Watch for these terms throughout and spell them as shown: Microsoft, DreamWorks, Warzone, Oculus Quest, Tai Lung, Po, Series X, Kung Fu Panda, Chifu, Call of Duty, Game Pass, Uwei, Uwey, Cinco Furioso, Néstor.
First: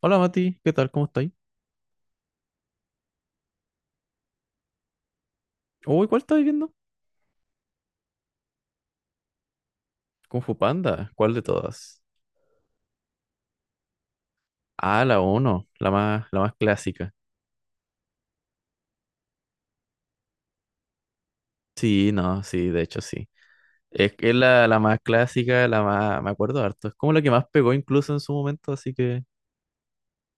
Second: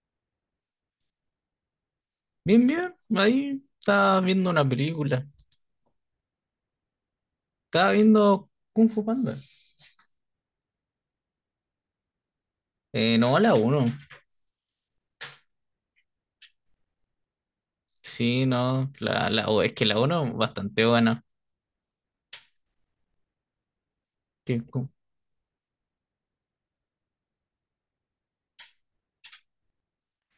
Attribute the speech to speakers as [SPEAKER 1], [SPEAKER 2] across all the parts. [SPEAKER 1] Hola Mati, ¿qué tal? ¿Cómo estáis?
[SPEAKER 2] Bien, bien, ahí estaba viendo una película.
[SPEAKER 1] Uy, ¿cuál estáis viendo?
[SPEAKER 2] Estaba viendo Kung Fu Panda.
[SPEAKER 1] Kung Fu Panda, ¿cuál de todas?
[SPEAKER 2] No, la uno.
[SPEAKER 1] Ah, la uno, la más clásica.
[SPEAKER 2] Sí, no, o es que la uno bastante buena.
[SPEAKER 1] Sí, no, sí, de hecho sí. Es que es
[SPEAKER 2] Que
[SPEAKER 1] la
[SPEAKER 2] cu-
[SPEAKER 1] más clásica, me acuerdo harto. Es como la que más pegó incluso en su momento, así que.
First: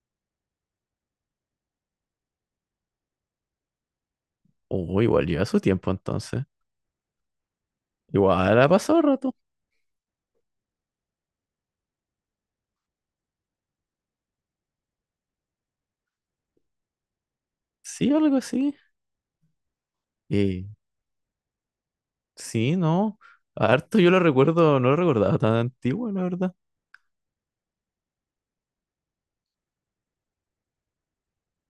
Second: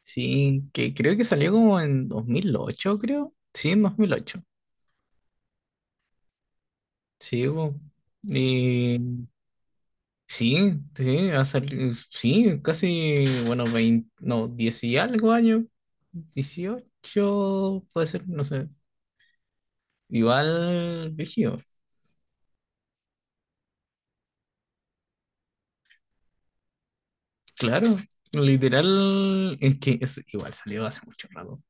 [SPEAKER 2] sí, que creo que salió como en 2008, creo. Sí, en 2008.
[SPEAKER 1] Oh, igual lleva su tiempo entonces.
[SPEAKER 2] Sí, po.
[SPEAKER 1] Igual ha
[SPEAKER 2] Y
[SPEAKER 1] pasado rato.
[SPEAKER 2] sí, sí, sí, casi, bueno, 20. No, 10 y algo años, dieciocho, puede
[SPEAKER 1] Sí,
[SPEAKER 2] ser,
[SPEAKER 1] algo
[SPEAKER 2] no sé.
[SPEAKER 1] así. Y
[SPEAKER 2] Igual, vigío.
[SPEAKER 1] sí, no. Harto yo lo recuerdo, no lo recordaba tan antiguo, la verdad.
[SPEAKER 2] Claro, literal, igual salió hace mucho rato.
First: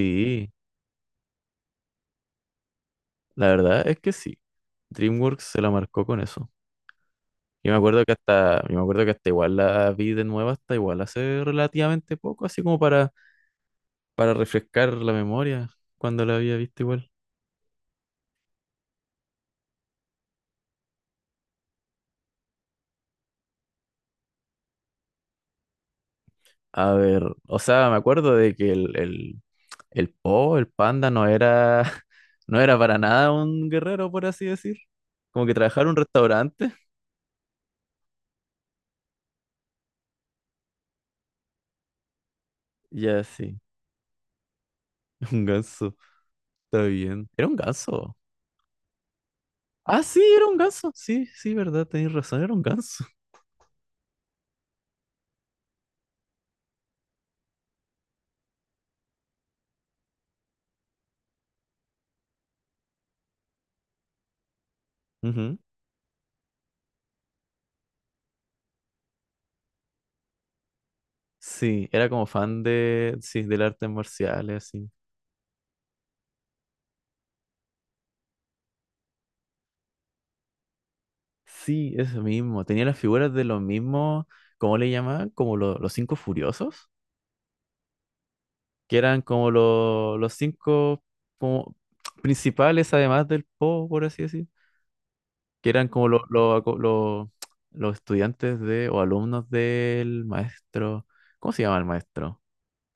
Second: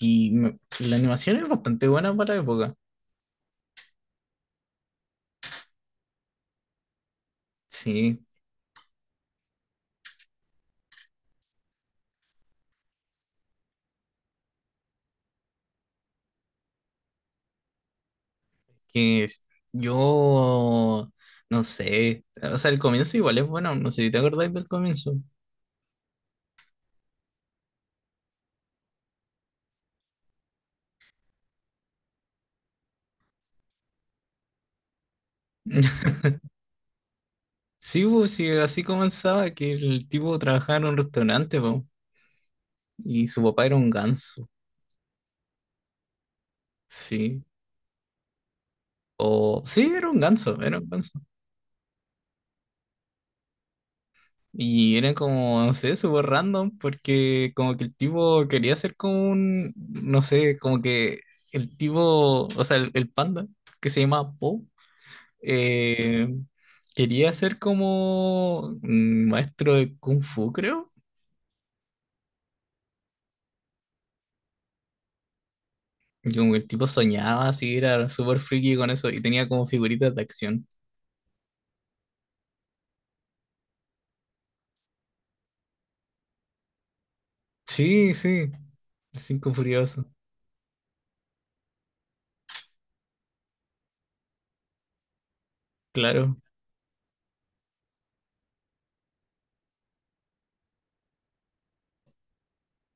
[SPEAKER 2] La animación es bastante buena para la época.
[SPEAKER 1] la verdad es que sí. DreamWorks se la marcó con eso. Yo me acuerdo que
[SPEAKER 2] Sí,
[SPEAKER 1] hasta, yo me acuerdo que hasta igual la vi de nuevo, hasta igual hace relativamente poco, así como para refrescar la memoria cuando la había visto igual.
[SPEAKER 2] que es- yo no sé. O sea, el comienzo igual es bueno. No sé si te acordáis del comienzo.
[SPEAKER 1] A ver, o sea, me acuerdo de que el Po, el panda, no era, no era para nada un guerrero, por así decir. Como que trabajaba en un restaurante.
[SPEAKER 2] Sí, pues, sí, así comenzaba que el tipo trabajaba en un restaurante, po,
[SPEAKER 1] Ya,
[SPEAKER 2] y su
[SPEAKER 1] sí,
[SPEAKER 2] papá era un ganso.
[SPEAKER 1] un ganso, está bien.
[SPEAKER 2] Sí.
[SPEAKER 1] Era un ganso.
[SPEAKER 2] O sí,
[SPEAKER 1] Ah,
[SPEAKER 2] era un
[SPEAKER 1] sí, era un
[SPEAKER 2] ganso, era un
[SPEAKER 1] ganso.
[SPEAKER 2] ganso.
[SPEAKER 1] Sí, sí, verdad, tenéis razón, era un ganso.
[SPEAKER 2] Y eran como, no sé, súper random, porque como que el tipo quería ser como un, no sé, como que el tipo, o sea, el panda, que se llama Po,
[SPEAKER 1] Ujú.
[SPEAKER 2] eh, quería ser como un maestro de Kung Fu, creo.
[SPEAKER 1] Sí, era como fan de, sí, del arte marcial, así.
[SPEAKER 2] Y como que el tipo soñaba así, era súper friki con eso, y tenía como figuritas de acción.
[SPEAKER 1] Sí, eso mismo. Tenía las figuras de los mismos, ¿cómo le llamaban? Como los cinco furiosos,
[SPEAKER 2] Sí, sí,
[SPEAKER 1] que eran como
[SPEAKER 2] Cinco Furioso,
[SPEAKER 1] los cinco como principales, además del Po, por así decir, que eran como
[SPEAKER 2] claro.
[SPEAKER 1] los estudiantes de o alumnos del maestro. ¿Cómo se llama el maestro?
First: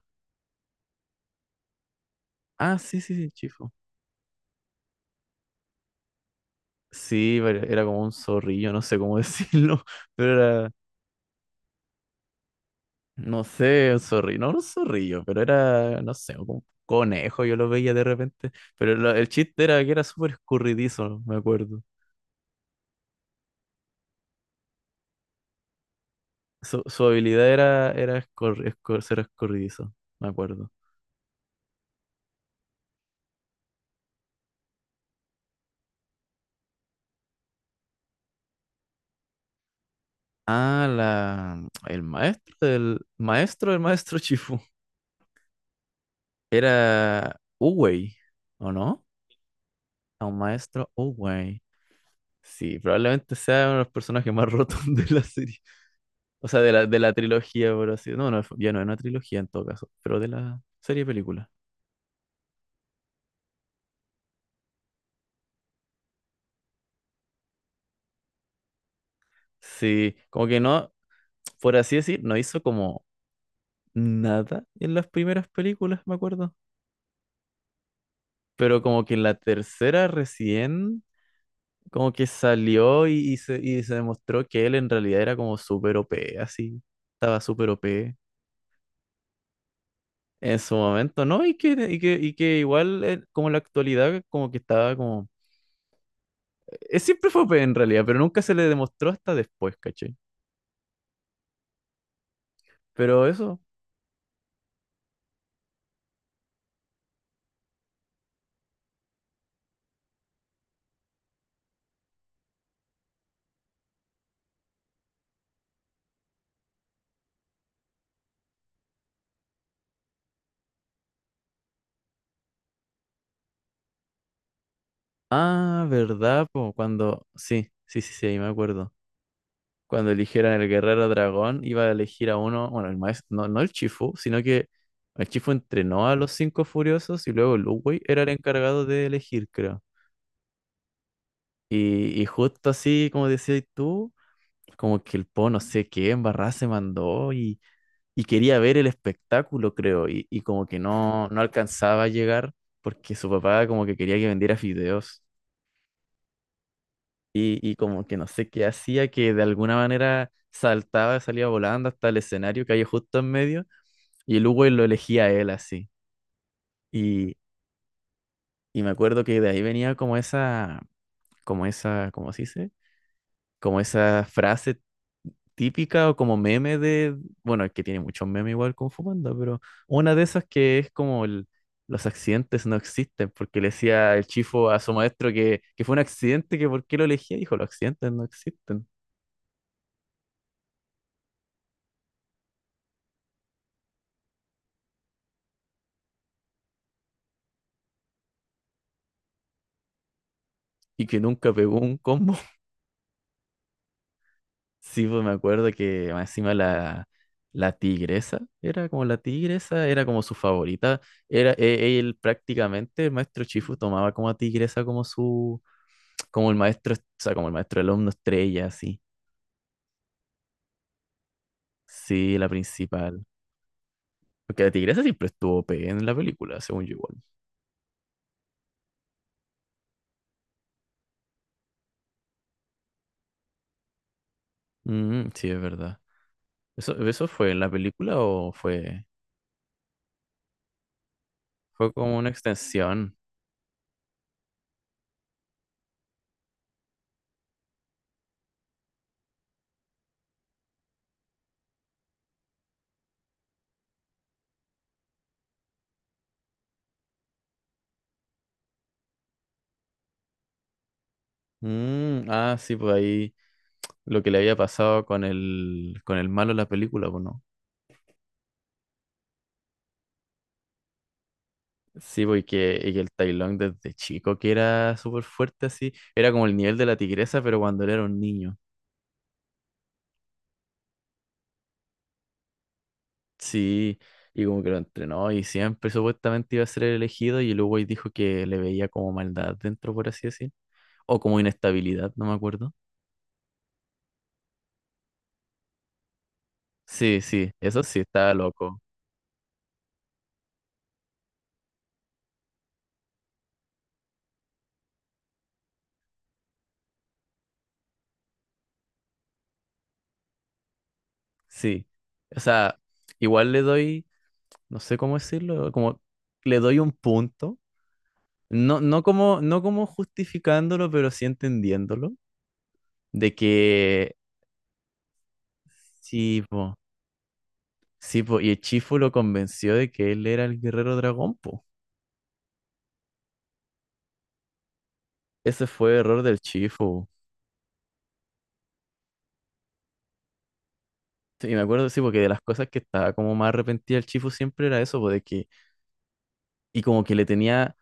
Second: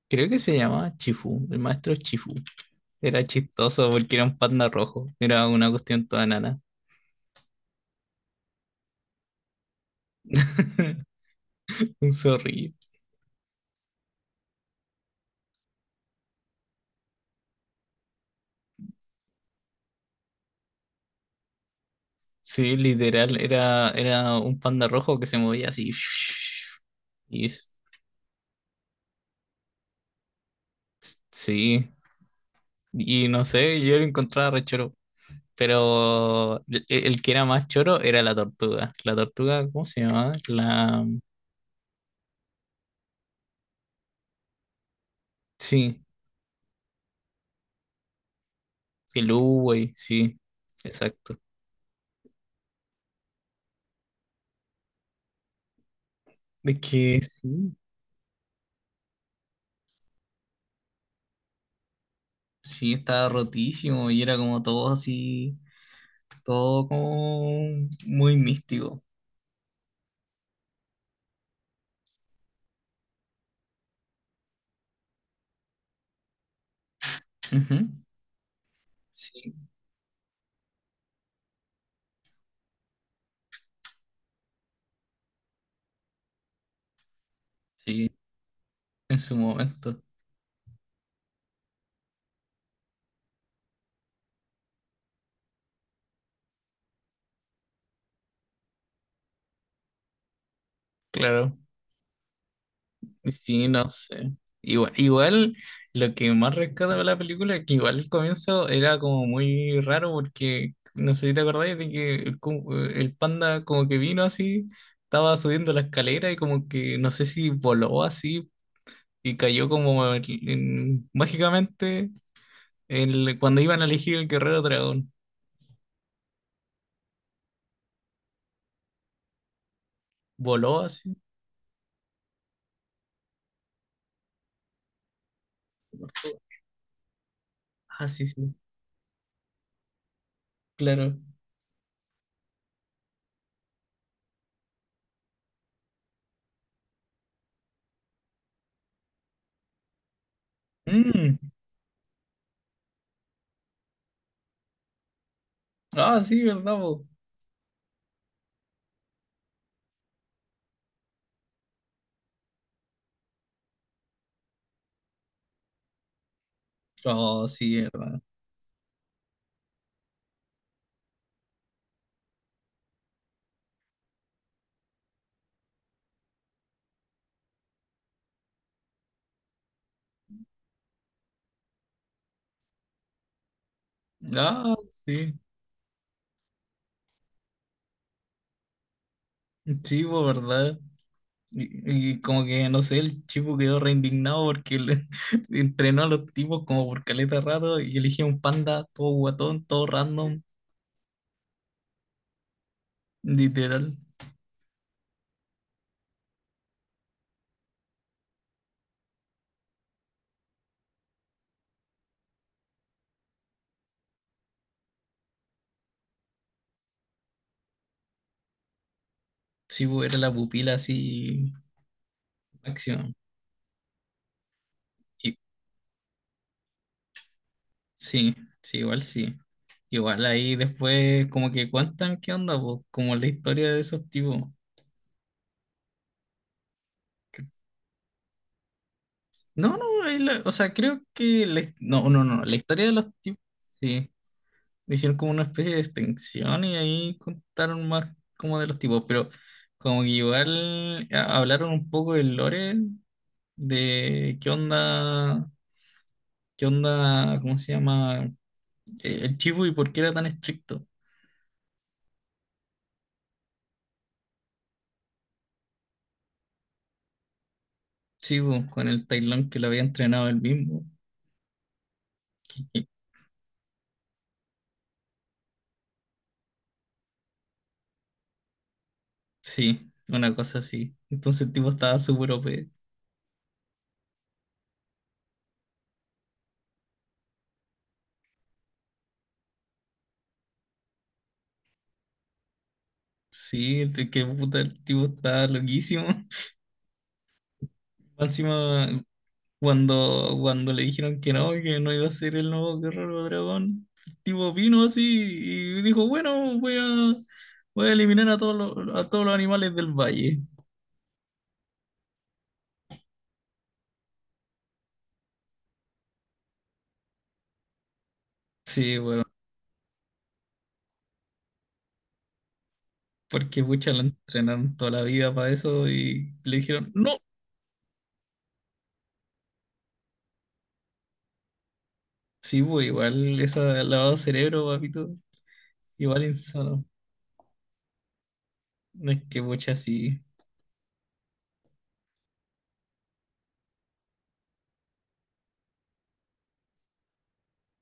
[SPEAKER 2] Creo que se llamaba Chifu, el maestro Chifu.
[SPEAKER 1] Ah, sí, sí,
[SPEAKER 2] Era
[SPEAKER 1] sí, Chifo.
[SPEAKER 2] chistoso porque era un panda rojo. Era una cuestión toda nana.
[SPEAKER 1] Sí, pero era como un zorrillo, no sé cómo decirlo, pero era,
[SPEAKER 2] Un zorrillo.
[SPEAKER 1] no sé, un zorrillo, no un zorrillo, pero era, no sé, un conejo, yo lo veía de repente. Pero el chiste era que era súper escurridizo, me acuerdo.
[SPEAKER 2] Sí, literal. Era, era un panda rojo que se movía así.
[SPEAKER 1] Su
[SPEAKER 2] Y
[SPEAKER 1] habilidad
[SPEAKER 2] s-
[SPEAKER 1] era ser escurridizo, me acuerdo.
[SPEAKER 2] sí. Y no sé, yo lo encontraba re choro. Pero el que era más choro era la tortuga. La tortuga, ¿cómo se llamaba?
[SPEAKER 1] Ah,
[SPEAKER 2] La.
[SPEAKER 1] el maestro del maestro del maestro Chifu
[SPEAKER 2] Sí,
[SPEAKER 1] era Uwei, ¿o no?
[SPEAKER 2] el Uwey,
[SPEAKER 1] A un
[SPEAKER 2] sí.
[SPEAKER 1] maestro
[SPEAKER 2] Exacto.
[SPEAKER 1] Uwei. Sí, probablemente sea uno de los personajes más rotos de la serie. O sea, de
[SPEAKER 2] Es
[SPEAKER 1] la
[SPEAKER 2] que
[SPEAKER 1] trilogía,
[SPEAKER 2] sí.
[SPEAKER 1] por así, no, no, ya no es una trilogía en todo caso, pero de la serie de películas.
[SPEAKER 2] Sí, estaba rotísimo y era como todo así, todo como muy místico.
[SPEAKER 1] Sí, como que no, por así decir, no hizo como nada en las primeras películas, me acuerdo.
[SPEAKER 2] Ujú.
[SPEAKER 1] Pero como que en la
[SPEAKER 2] Sí,
[SPEAKER 1] tercera recién, como que salió y se demostró que él en realidad era como súper OP, así. Estaba súper
[SPEAKER 2] sí,
[SPEAKER 1] OP
[SPEAKER 2] en su momento,
[SPEAKER 1] en su momento, ¿no? Y que igual, como en la actualidad, como que estaba como. Siempre fue OP en realidad, pero nunca se le demostró hasta después, ¿cachai?
[SPEAKER 2] claro.
[SPEAKER 1] Pero eso.
[SPEAKER 2] Sí, no sé. Igual, igual lo que más rescato de la película es que igual el comienzo era como muy raro porque no sé si te acordáis de que el panda como que vino así, estaba subiendo la escalera y como que no sé si voló así y cayó como mágicamente el, cuando iban a elegir el guerrero dragón.
[SPEAKER 1] Ah, ¿verdad, po? Cuando, sí, sí, sí, sí, ahí me acuerdo. Cuando eligieran el
[SPEAKER 2] Voló
[SPEAKER 1] guerrero
[SPEAKER 2] así.
[SPEAKER 1] dragón, iba a elegir a uno. Bueno, el maestro. No, no el Chifu, sino que el Chifu entrenó a los cinco furiosos y luego Lu Wei
[SPEAKER 2] Ah,
[SPEAKER 1] era
[SPEAKER 2] sí,
[SPEAKER 1] el
[SPEAKER 2] sí.
[SPEAKER 1] encargado de elegir, creo.
[SPEAKER 2] Claro.
[SPEAKER 1] Y justo así, como decías tú, como que el Po no sé qué embarrada se mandó y quería ver el espectáculo, creo. Y como que no,
[SPEAKER 2] Mm,
[SPEAKER 1] no alcanzaba a llegar porque su papá como que quería que vendiera fideos.
[SPEAKER 2] ah, sí, ¿verdad, po?
[SPEAKER 1] Y como que no sé qué hacía, que de alguna manera saltaba, salía volando hasta el escenario que hay justo en medio, y el Hugo lo elegía a él así. Y,
[SPEAKER 2] Oh, sí, ¿verdad?
[SPEAKER 1] y me acuerdo que de ahí venía como esa, ¿cómo se dice? Como esa frase típica o como meme de, bueno, es que tiene muchos memes igual con Fumanda, pero una de esas que es como el, los accidentes no existen, porque le decía el chifo
[SPEAKER 2] Ah,
[SPEAKER 1] a su maestro
[SPEAKER 2] sí.
[SPEAKER 1] que, fue un accidente, que por qué lo elegía, dijo, los accidentes no existen,
[SPEAKER 2] Sí, po, ¿verdad? Y como que, no sé, el chico quedó re indignado porque entrenó a los tipos como por caleta de rato y eligió un panda todo guatón, todo random,
[SPEAKER 1] y que nunca pegó un combo.
[SPEAKER 2] literal.
[SPEAKER 1] Sí, pues me acuerdo que más encima la tigresa, era como la tigresa, era como su favorita. Él prácticamente, el maestro Chifu tomaba como a tigresa como su, como el maestro, o sea, como el maestro alumno estrella, así.
[SPEAKER 2] Sí, po, era la pupila así,
[SPEAKER 1] Sí, la
[SPEAKER 2] acción.
[SPEAKER 1] principal. Porque la tigresa siempre
[SPEAKER 2] Y,
[SPEAKER 1] estuvo OP en la película, según yo igual.
[SPEAKER 2] sí, sí. Igual ahí después como que cuentan qué onda, po, como la historia de esos tipos.
[SPEAKER 1] Mm, sí, es verdad. ¿Eso fue en la película o fue,
[SPEAKER 2] No, no, o sea, creo que
[SPEAKER 1] fue
[SPEAKER 2] no,
[SPEAKER 1] como
[SPEAKER 2] no,
[SPEAKER 1] una
[SPEAKER 2] no, la historia de los
[SPEAKER 1] extensión?
[SPEAKER 2] tipos, sí, hicieron como una especie de extensión y ahí contaron más como de los tipos, pero como que hablaron un poco del lore, de qué onda, ¿cómo se llama? El chivo y por qué era tan estricto.
[SPEAKER 1] Mm, ah, sí, pues ahí lo que le había pasado con el malo en la película, pues no.
[SPEAKER 2] Sí, po, con el tailón que lo había entrenado él mismo.
[SPEAKER 1] Sí, porque el Tailón desde chico que era súper fuerte así, era como el nivel de la tigresa, pero cuando él era un niño.
[SPEAKER 2] Sí, una cosa así. Entonces el tipo estaba súper OP.
[SPEAKER 1] Sí, y como que lo entrenó y siempre supuestamente iba a ser el elegido y luego ahí dijo que le veía como maldad dentro, por así decir, o como inestabilidad, no me acuerdo.
[SPEAKER 2] Sí, que puta, el tipo estaba loquísimo.
[SPEAKER 1] Sí, sí, eso sí,
[SPEAKER 2] Más
[SPEAKER 1] estaba loco.
[SPEAKER 2] encima, cuando le dijeron que no iba a ser el nuevo Guerrero Dragón, el tipo vino así y dijo, bueno, voy a eliminar a todos los animales del valle.
[SPEAKER 1] Sí, o sea, igual le doy, no sé cómo decirlo, como le doy un punto, no,
[SPEAKER 2] Sí,
[SPEAKER 1] no
[SPEAKER 2] bueno,
[SPEAKER 1] como, no como justificándolo, pero sí entendiéndolo de
[SPEAKER 2] porque pucha, la
[SPEAKER 1] que.
[SPEAKER 2] entrenaron toda la vida para eso y
[SPEAKER 1] Sí,
[SPEAKER 2] le
[SPEAKER 1] po.
[SPEAKER 2] dijeron, no.
[SPEAKER 1] Sí, po. Y el Chifu lo convenció de que él era el guerrero dragón, po.
[SPEAKER 2] Sí, pues igual, esa lavado de cerebro, papito,
[SPEAKER 1] Ese fue error
[SPEAKER 2] igual
[SPEAKER 1] del
[SPEAKER 2] insano.
[SPEAKER 1] Chifu.
[SPEAKER 2] No es que pucha, sí.
[SPEAKER 1] Sí, y me acuerdo, sí, porque de las cosas que estaba como más arrepentida el Chifu siempre era eso, po, de que. Y como que le tenía.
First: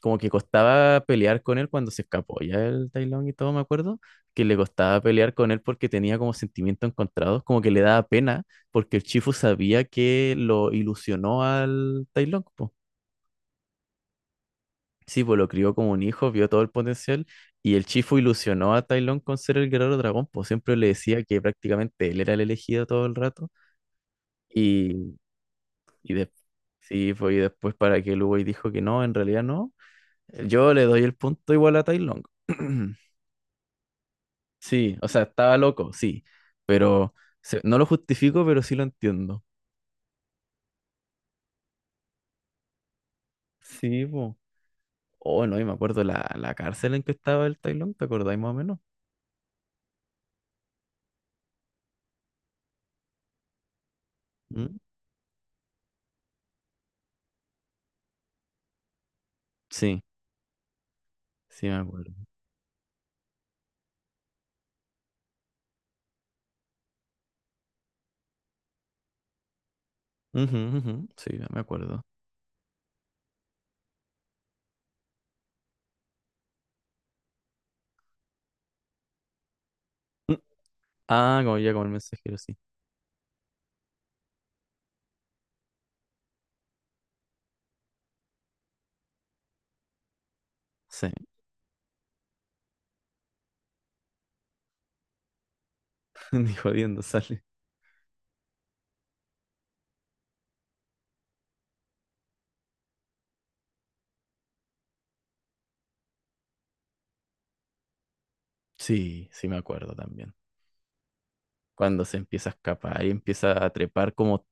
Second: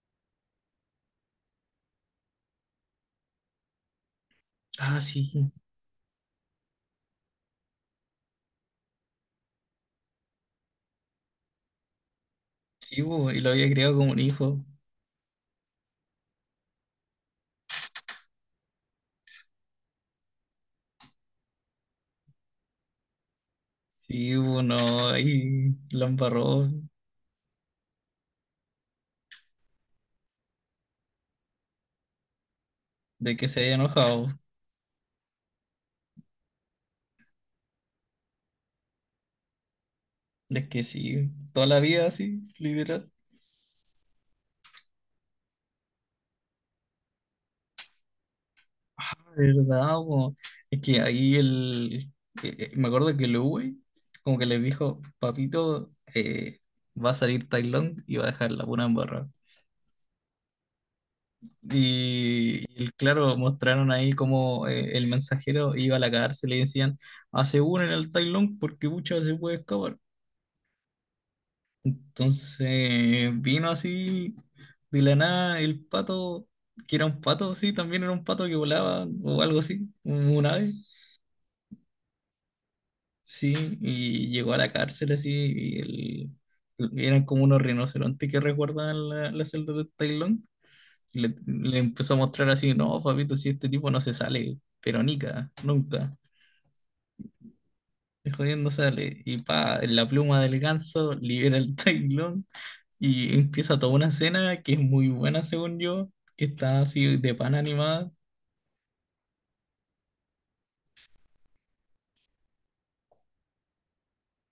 [SPEAKER 1] Como que costaba pelear con él cuando se escapó ya el Tai Lung y todo, me acuerdo. Que le
[SPEAKER 2] Ah,
[SPEAKER 1] costaba pelear con
[SPEAKER 2] sí,
[SPEAKER 1] él porque tenía como sentimientos encontrados, como que le daba pena, porque el Chifu sabía que lo ilusionó al Tai Lung, po.
[SPEAKER 2] sí, pues, y lo había criado como un hijo.
[SPEAKER 1] Sí, pues lo crió como un hijo, vio todo el potencial y el Chifu ilusionó a Tai Lung con ser el guerrero dragón, pues siempre le decía que prácticamente él era el elegido todo el rato
[SPEAKER 2] Sí, pues, no,
[SPEAKER 1] y,
[SPEAKER 2] ahí la
[SPEAKER 1] y de-
[SPEAKER 2] embarró.
[SPEAKER 1] sí, pues y después para que Lugo dijo que no, en realidad no, yo le doy el punto igual a Tai Lung.
[SPEAKER 2] De que se haya enojado.
[SPEAKER 1] Sí, o sea, estaba loco, sí, pero no lo justifico, pero sí lo entiendo.
[SPEAKER 2] Es que sí, toda la vida así, literal.
[SPEAKER 1] Sí, pues. Oh, no, y me acuerdo la cárcel en que estaba el Tai Lung, ¿te acordáis más o menos?
[SPEAKER 2] De verdad, po. Es que ahí el. Me acuerdo que el Uwe, como que le
[SPEAKER 1] ¿Mm?
[SPEAKER 2] dijo, papito, va a salir Tai Lung y va a dejar la pura embarrada.
[SPEAKER 1] Sí, sí me acuerdo.
[SPEAKER 2] Y, claro, mostraron ahí como el mensajero iba a la cárcel y decían, hace uno en el Tai Lung porque muchas se puede escapar.
[SPEAKER 1] Ujú, ujú, sí, ya me acuerdo.
[SPEAKER 2] Entonces vino así de la nada el pato, que era un pato, sí, también era un pato que volaba o algo así, un
[SPEAKER 1] Mm,
[SPEAKER 2] un ave,
[SPEAKER 1] ah, como ya como el mensajero, sí.
[SPEAKER 2] sí, y llegó a la cárcel así, eran como unos rinocerontes que resguardaban la celda de Tailón,
[SPEAKER 1] Sí,
[SPEAKER 2] y le empezó a mostrar así, no, papito, si este tipo no se sale, pero nica, nunca,
[SPEAKER 1] ni jodiendo sale.
[SPEAKER 2] de jodiendo sale, y pa, en la pluma del ganso libera el Tailón. Y empieza toda una escena que es muy buena, según yo, que está así de pan animada.
[SPEAKER 1] Sí, sí me acuerdo también. Cuando se empieza a escapar y empieza a trepar como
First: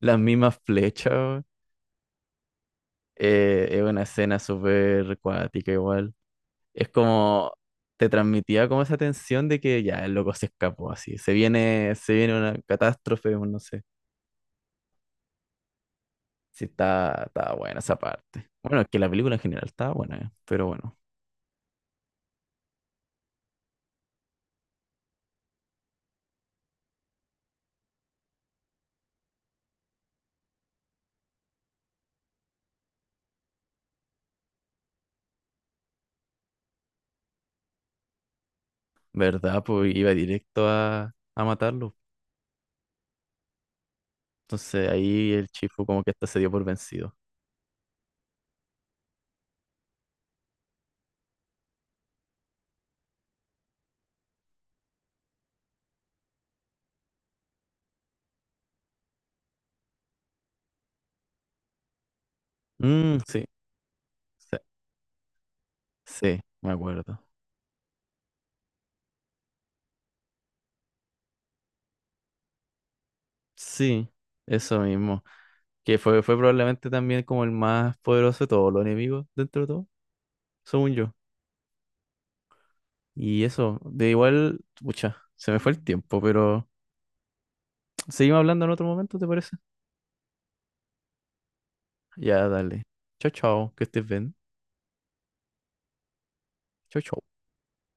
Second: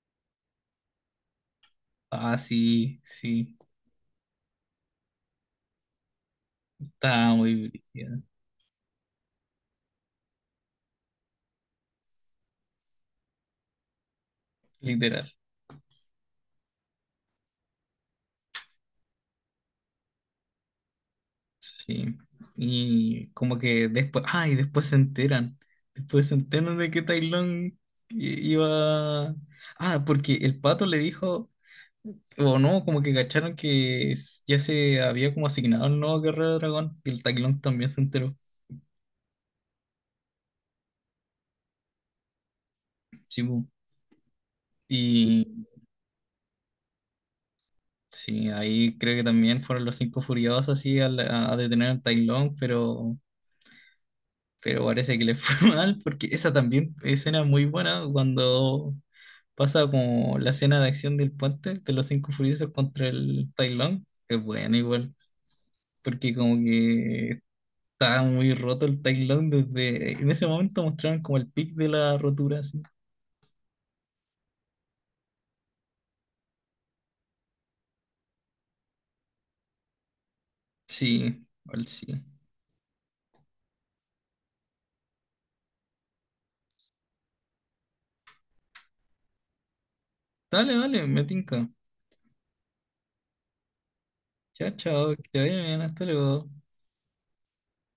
[SPEAKER 1] las mismas flechas, weón.
[SPEAKER 2] Ah, sí, sí,
[SPEAKER 1] Es una escena súper cuática igual. Es
[SPEAKER 2] está
[SPEAKER 1] como,
[SPEAKER 2] muy
[SPEAKER 1] te
[SPEAKER 2] brígida,
[SPEAKER 1] transmitía como esa tensión de que ya el loco se escapó así. Se viene una catástrofe, o no sé.
[SPEAKER 2] literal.
[SPEAKER 1] Sí, está buena esa parte. Bueno, es que la película en general está buena, pero bueno.
[SPEAKER 2] Sí. Y como que después, ah, y después se enteran. Después se enteran de que Tai Lung iba. Ah, porque el pato le dijo, o no, como que cacharon que ya se había como asignado el nuevo guerrero dragón. Y el Tai Lung también se enteró.
[SPEAKER 1] ¿Verdad? Pues iba directo a matarlo.
[SPEAKER 2] Sí, bu.
[SPEAKER 1] Entonces ahí el
[SPEAKER 2] Y.
[SPEAKER 1] Chifu como que hasta se dio por vencido.
[SPEAKER 2] Sí, ahí creo que también fueron los cinco furiosos así a detener a Tai Lung, pero parece que le fue mal porque esa también escena muy buena cuando pasa como la escena de acción del puente de los cinco furiosos contra
[SPEAKER 1] Mm, sí,
[SPEAKER 2] el Tai Lung, es
[SPEAKER 1] sí,
[SPEAKER 2] buena igual, porque
[SPEAKER 1] sí,
[SPEAKER 2] como
[SPEAKER 1] me acuerdo.
[SPEAKER 2] que está muy roto el Tai Lung desde en ese momento mostraron como el pic de la rotura así.
[SPEAKER 1] Sí, eso mismo. Que fue probablemente también como el más poderoso de todos los enemigos dentro de todo, según yo.
[SPEAKER 2] Sí, igual sí.
[SPEAKER 1] Y eso, de igual, pucha, se me fue el tiempo, pero seguimos hablando en otro momento, ¿te parece?
[SPEAKER 2] Dale, dale, me tinca.
[SPEAKER 1] Ya, dale. Chao, chao, que estés bien.
[SPEAKER 2] Chao, chao, que te vaya bien, hasta luego.
[SPEAKER 1] Chao, chao.